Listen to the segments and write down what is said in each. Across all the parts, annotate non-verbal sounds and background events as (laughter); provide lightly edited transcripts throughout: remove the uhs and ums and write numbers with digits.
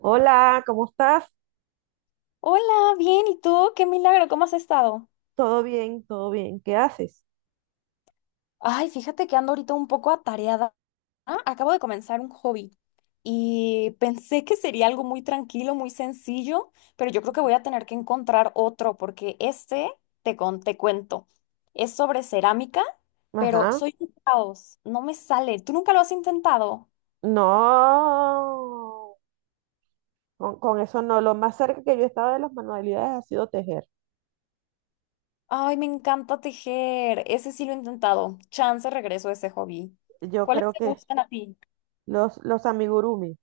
Hola, ¿cómo estás? Hola, bien, ¿y tú? Qué milagro, ¿cómo has estado? Todo bien, todo bien. ¿Qué haces? Ay, fíjate que ando ahorita un poco atareada. Ah, acabo de comenzar un hobby y pensé que sería algo muy tranquilo, muy sencillo, pero yo creo que voy a tener que encontrar otro porque te cuento, es sobre cerámica, pero Ajá. soy un caos, no me sale. ¿Tú nunca lo has intentado? No, con, eso no. Lo más cerca que yo he estado de las manualidades ha sido tejer. Ay, me encanta tejer, ese sí lo he intentado. Chance regreso a ese hobby. Yo ¿Cuáles creo te que gustan a ti? los amigurumis.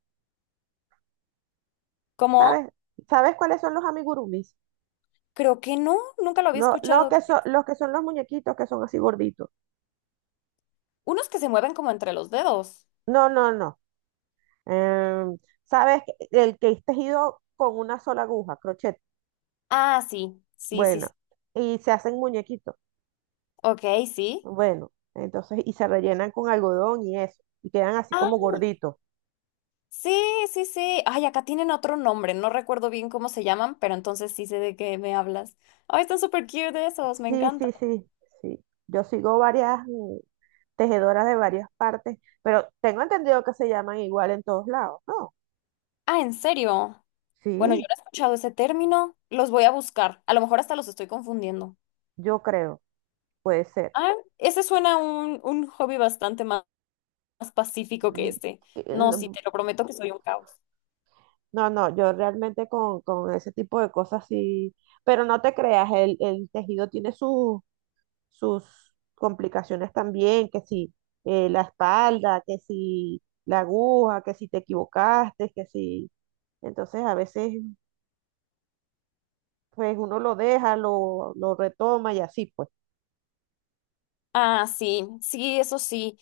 ¿Cómo? ¿Sabes? ¿Sabes cuáles son los amigurumis? Creo que no, nunca lo había Lo escuchado. Que son los muñequitos que son así gorditos. Unos que se mueven como entre los dedos. No, no, no. Em, ¿Sabes? El que es tejido con una sola aguja, crochet. Ah, sí, sí, sí, Bueno, sí. y se hacen muñequitos. Ok, sí. Bueno, entonces, y se rellenan con algodón y eso, y quedan así Ah, como gorditos. Sí, sí, sí. Ay, acá tienen otro nombre, no recuerdo bien cómo se llaman, pero entonces sí sé de qué me hablas. Ay, están súper cute esos, me Sí, encanta. sí, sí, sí. Yo sigo varias tejedoras de varias partes, pero tengo entendido que se llaman igual en todos lados, ¿no? Ah, ¿en serio? Bueno, yo Sí, no he escuchado ese término. Los voy a buscar. A lo mejor hasta los estoy confundiendo. yo creo, puede ser. Ah, ese suena un hobby bastante más, más pacífico que Mm, este. No, sí, No, te lo prometo que soy un caos. no, no, yo realmente con, ese tipo de cosas sí, pero no te creas, el tejido tiene sus sus complicaciones también, que si la espalda, que si la aguja, que si te equivocaste, que si... Entonces a veces pues uno lo deja, lo retoma y así pues. Ah, sí, sí, eso sí.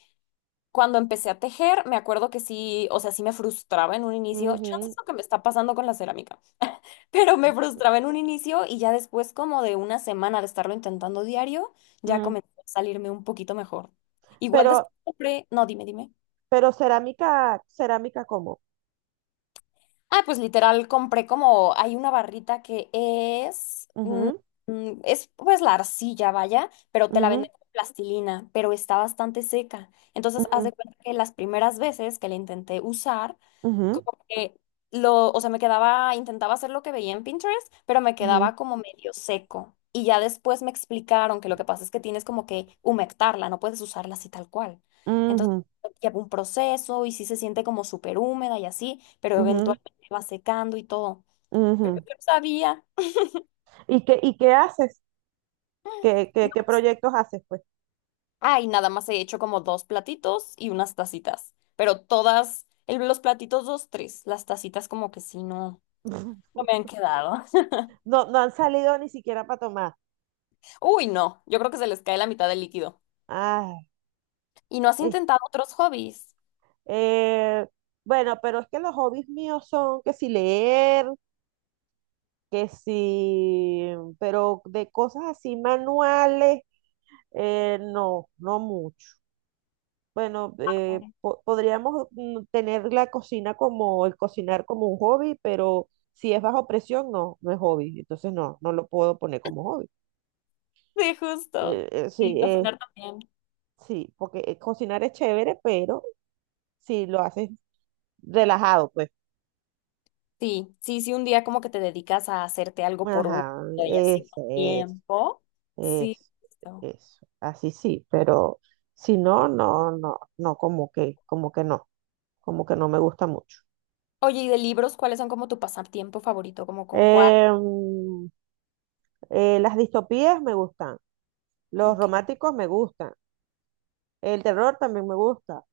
Cuando empecé a tejer, me acuerdo que sí, o sea, sí me frustraba en un inicio. Chance es Ujú, lo que me está pasando con la cerámica, (laughs) pero me frustraba en un inicio y ya después, como de una semana de estarlo intentando diario, ya mm. comenzó a salirme un poquito mejor. Igual después Pero, compré, no, dime, dime. pero cerámica, cerámica como. Ah, pues literal compré como, hay una barrita que es, mm, Ujú, mm, es pues la arcilla, vaya, pero te la ujú, venden con plastilina, pero está bastante seca. Entonces, haz ujú, de cuenta que las primeras veces que la intenté usar, ujú, como que lo, o sea, me quedaba, intentaba hacer lo que veía en Pinterest, pero me ujú, quedaba como medio seco. Y ya después me explicaron que lo que pasa es que tienes como que humectarla, no puedes usarla así tal cual. Entonces ujú, lleva un proceso y sí se siente como súper húmeda y así, pero eventualmente va secando y todo. ujú, ujú. Yo no sabía. Y qué haces? ¿Qué, No, qué, qué pues, proyectos haces pues? ay, nada más he hecho como dos platitos y unas tacitas, pero todas, los platitos dos, tres, las tacitas como que sí, no, no (laughs) me han quedado. No, no han salido ni siquiera para tomar. Uy, no, yo creo que se les cae la mitad del líquido. Ay, ¿Y no has es intentado otros hobbies? Eh, bueno, pero es que los hobbies míos son que si leer, que si, pero de cosas así manuales, no, no mucho. Bueno, Claro. po- podríamos tener la cocina como, el cocinar como un hobby, pero si es bajo presión, no, no es hobby. Entonces no, no lo puedo poner como hobby. Sí, justo. Sí, Y cocinar también. sí, porque cocinar es chévere, pero si lo haces relajado, pues, Sí, sí, sí, un día como que te dedicas a hacerte algo por gusto ajá, y así con eso es. tiempo. Sí, Es, justo. eso, así sí, pero si no, no, no, no, como que no me gusta mucho. Oye, ¿y de libros cuáles son como tu pasatiempo favorito? ¿Como con cuál? Em, las distopías me gustan, los Ok. románticos me gustan, el terror también me gusta.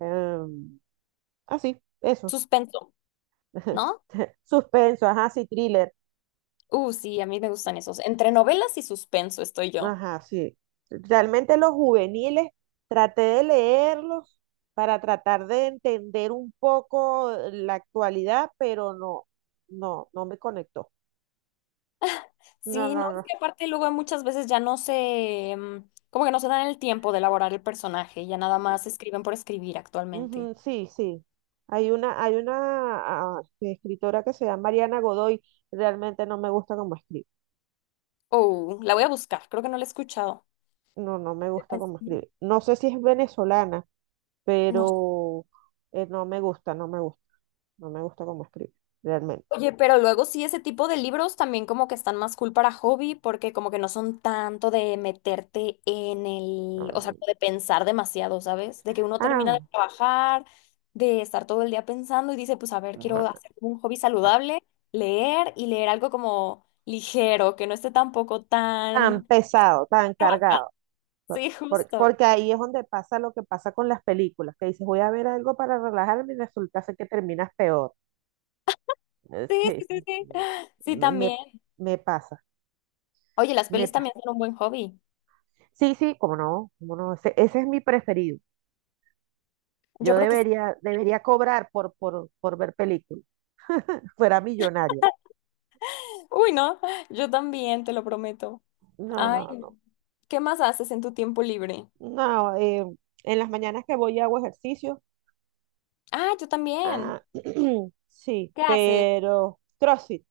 em, así, eso. Suspenso, (laughs) ¿no? Suspenso, ajá, sí, thriller. Sí, a mí me gustan esos. Entre novelas y suspenso estoy yo. Ajá, sí. Realmente los juveniles traté de leerlos para tratar de entender un poco la actualidad, pero no, no, no me conectó. No, Sí, no, no, es no. que aparte luego muchas veces ya no se, como que no se dan el tiempo de elaborar el personaje, ya nada más escriben por escribir actualmente. Ujú, sí, sí. Hay una escritora que se llama Mariana Godoy. Realmente no me gusta cómo escribe. Oh, la voy a buscar, creo que no la he escuchado. No, no me gusta cómo escribe. No sé si es venezolana, No. pero no me gusta, no me gusta, no me gusta cómo escribe, realmente. Oye, pero luego sí, ese tipo de libros también como que están más cool para hobby, porque como que no son tanto de meterte en el, o sea, Mm. como de pensar demasiado, ¿sabes? De que uno Ah, termina de trabajar, de estar todo el día pensando y dice, pues a ver, quiero hacer un hobby saludable, leer y leer algo como ligero, que no esté tampoco tan tan... pesado, tan (laughs) ah, cargado. Sí, justo. Porque ahí es donde pasa lo que pasa con las películas, que dices, voy a ver algo para relajarme y resulta ser que terminas peor. Sí, Sí, sí, sí, sí. Sí, me, me- también. me pasa, Oye, las me pelis pasa. también son un buen hobby. Sí, sí, cómo no, ese es mi preferido. Yo Yo creo que sí. debería, debería cobrar por ver películas, fuera millonaria. Uy, no, yo también, te lo prometo. No, Ay, no, no. no. ¿Qué más haces en tu tiempo libre? No, en las mañanas que voy y hago ejercicio, Ah, yo también. ah, (clears throat) sí, ¿Qué haces? pero CrossFit,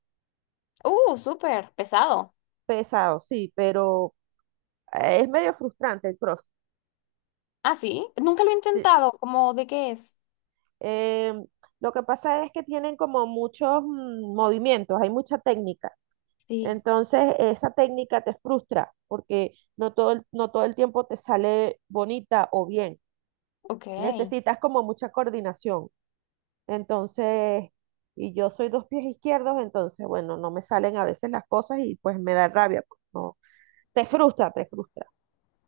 Súper pesado. pesado, sí, pero es medio frustrante el cross. Ah, sí. Nunca lo he Sí. intentado. ¿Cómo de qué es? Eh, lo que pasa es que tienen como muchos movimientos, hay mucha técnica. Sí, Entonces, esa técnica te frustra porque no todo el, no todo el tiempo te sale bonita o bien. ok. Necesitas como mucha coordinación. Entonces, y yo soy dos pies izquierdos, entonces, bueno, no me salen a veces las cosas y pues me da rabia. Pues, no. Te frustra, te frustra.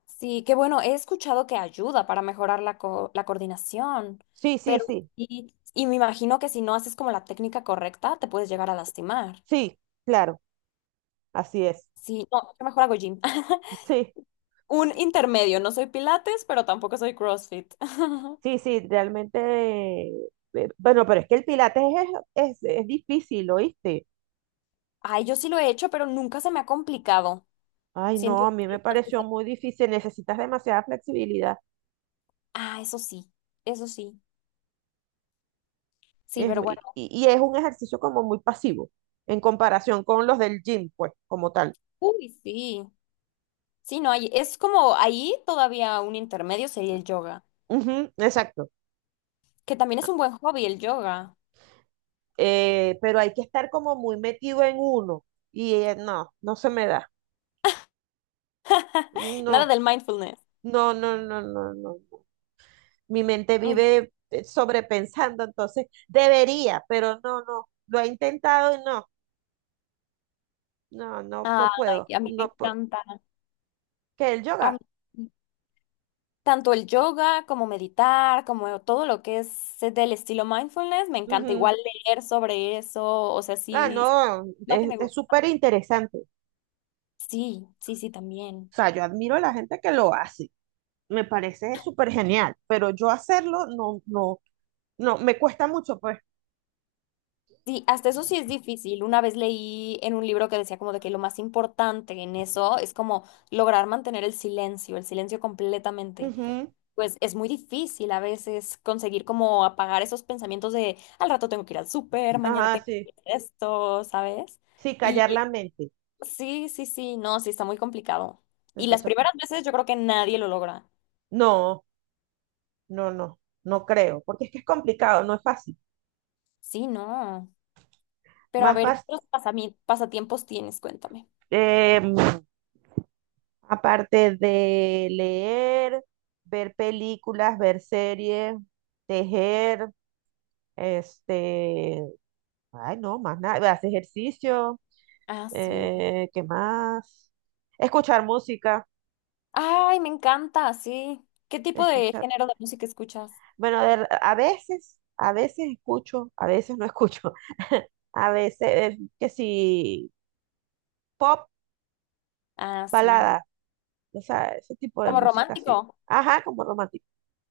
Sí, qué bueno. He escuchado que ayuda para mejorar la coordinación, Sí, sí, pero sí, sí, y me imagino que si no haces como la técnica correcta, te puedes llegar a lastimar. sí, claro, así es. Sí, no, yo mejor hago gym. (laughs) Sí. Un intermedio. No soy Pilates, pero tampoco soy CrossFit. (laughs) Sí, sí, realmente, eh, bueno, pero es que el pilates es difícil, ¿oíste? Ay, yo sí lo he hecho, pero nunca se me ha complicado. Ay, Siento no, a mí me que, pareció muy difícil, necesitas demasiada flexibilidad ah, eso sí, eso sí. Sí, pero bueno. y es un ejercicio como muy pasivo en comparación con los del gym, pues, como tal. Uy, sí. Sí, no, hay, es como ahí todavía un intermedio sería el yoga, Ujú, exacto. que también es un buen hobby el yoga. Pero hay que estar como muy metido en uno y no, no se me da, (laughs) no, Nada del mindfulness. no, no, no, no, no. Mi mente Mm. vive sobrepensando, entonces debería, pero no, no, lo he intentado y no, no, no, no puedo, Ay, a mí me no puedo. encanta. ¿Qué el A yoga? mí, tanto el yoga como meditar, como todo lo que es del estilo mindfulness, me encanta Ujú. igual leer sobre eso, o sea, Ah, sí, no, va que me es gusta. súper interesante. Sí, sí, sí, también. O sea, yo admiro a la gente que lo hace, me parece súper genial, pero yo hacerlo no, no, no, me cuesta mucho, pues. Sí, hasta eso sí es difícil. Una vez leí en un libro que decía como de que lo más importante en eso es como lograr mantener el silencio completamente. Ujú. Pues es muy difícil a veces conseguir como apagar esos pensamientos de al rato tengo que ir al súper, mañana Ajá, tengo que sí, ir a esto, ¿sabes? sí, Y callar la mente. sí, sí, sí, no, sí está muy complicado. Y las Entonces, pues, primeras veces yo creo que nadie lo logra. no, no, no, no creo, porque es que es complicado, no es fácil. Sí, no. Pero a Más ver, ¿qué fácil. otros pasatiempos tienes? Cuéntame. em, Aparte de leer, ver películas, ver series, tejer, este, ay no, más nada, hacer ejercicio, Ah, sí. ¿Qué más? Escuchar música, Ay, me encanta, sí. ¿Qué tipo de escuchar. género de música escuchas? Bueno, de- a veces escucho, a veces no escucho. (laughs) A veces, que si pop, Ah, sí. balada, o sea, ese tipo de ¿Como música así. romántico? Ajá, como romántico.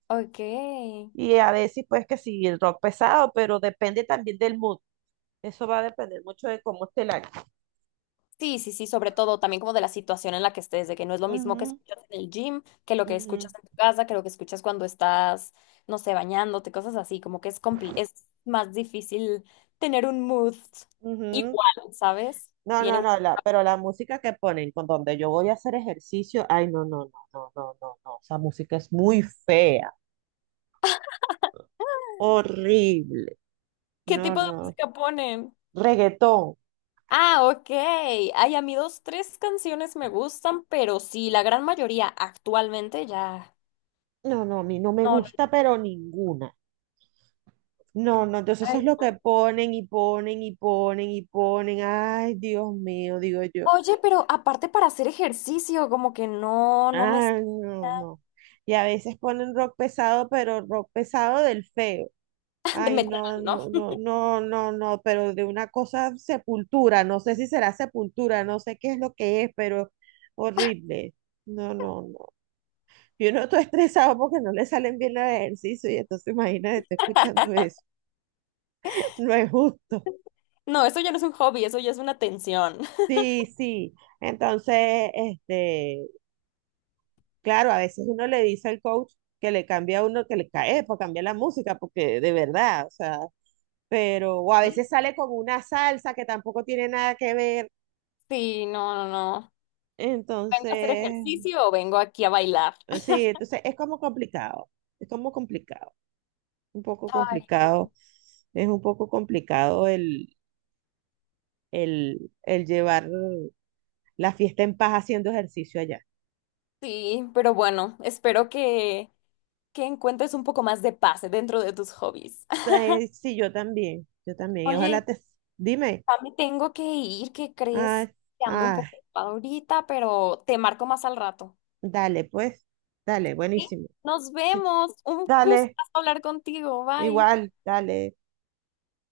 Ok. Y a veces, pues, que si el rock pesado, pero depende también del mood. Eso va a depender mucho de cómo esté el año. Sí, sí, sí, sobre todo también como de la situación en la que estés, de que no es lo mismo que Ujú, escuchas en el gym, que lo que ujú, escuchas en tu casa, que lo que escuchas cuando estás, no sé, bañándote, cosas así, como que es más difícil tener un mood ujú. igual, ¿sabes? No, Tiene no, un... no, la, pero la música que ponen con donde yo voy a hacer ejercicio, ay, no, no, no, no, no, no, no, esa música es muy fea, horrible, ¿Qué no, tipo de no, música ponen? reggaetón, Ah, ok. Ay, a mí dos, tres canciones me gustan, pero sí, la gran mayoría actualmente ya. no, no, a mí no me No, no. gusta, pero ninguna, no, no, entonces eso Ay, es lo que no. ponen y ponen y ponen y ponen, ay, Dios mío, digo yo. Oye, pero aparte para hacer ejercicio, como que no, no me... Ah, no, no. Y a veces ponen rock pesado, pero rock pesado del feo. (laughs) De Ay, metal, no, ¿no? no, no, no, no, no, pero de una cosa sepultura, no sé si será sepultura, no sé qué es lo que es, pero horrible. No, no, no. Yo no estoy (laughs) estresado porque no le salen bien los ejercicios y entonces imagínate, estoy escuchando eso. (laughs) No es justo. No, eso ya no es un hobby, eso ya es una tensión. Sí, sí. Entonces, este, claro, a veces uno le dice al coach que le cambie a uno, que le cae, para cambiar la música, porque de verdad, o sea, pero, o a Sí. veces sale con una salsa que tampoco tiene nada que ver. Sí, no, no, no. ¿Vengo a hacer Entonces, ejercicio o vengo aquí a bailar? sí, entonces es como complicado, un poco Ay, complicado, no. es un poco complicado el llevar la fiesta en paz haciendo ejercicio allá. Sí, pero bueno, espero que encuentres un poco más de paz dentro de tus hobbies. (laughs) Entonces, sí, yo también, y ojalá Oye, te, dime, ya me tengo que ir, ¿qué ay, crees? Que ando un ay. poco ocupada ahorita, pero te marco más al rato. Dale, pues, dale, ¿Sí? buenísimo. Nos Sí, vemos. Un gusto dale, hablar contigo. Bye. igual, dale.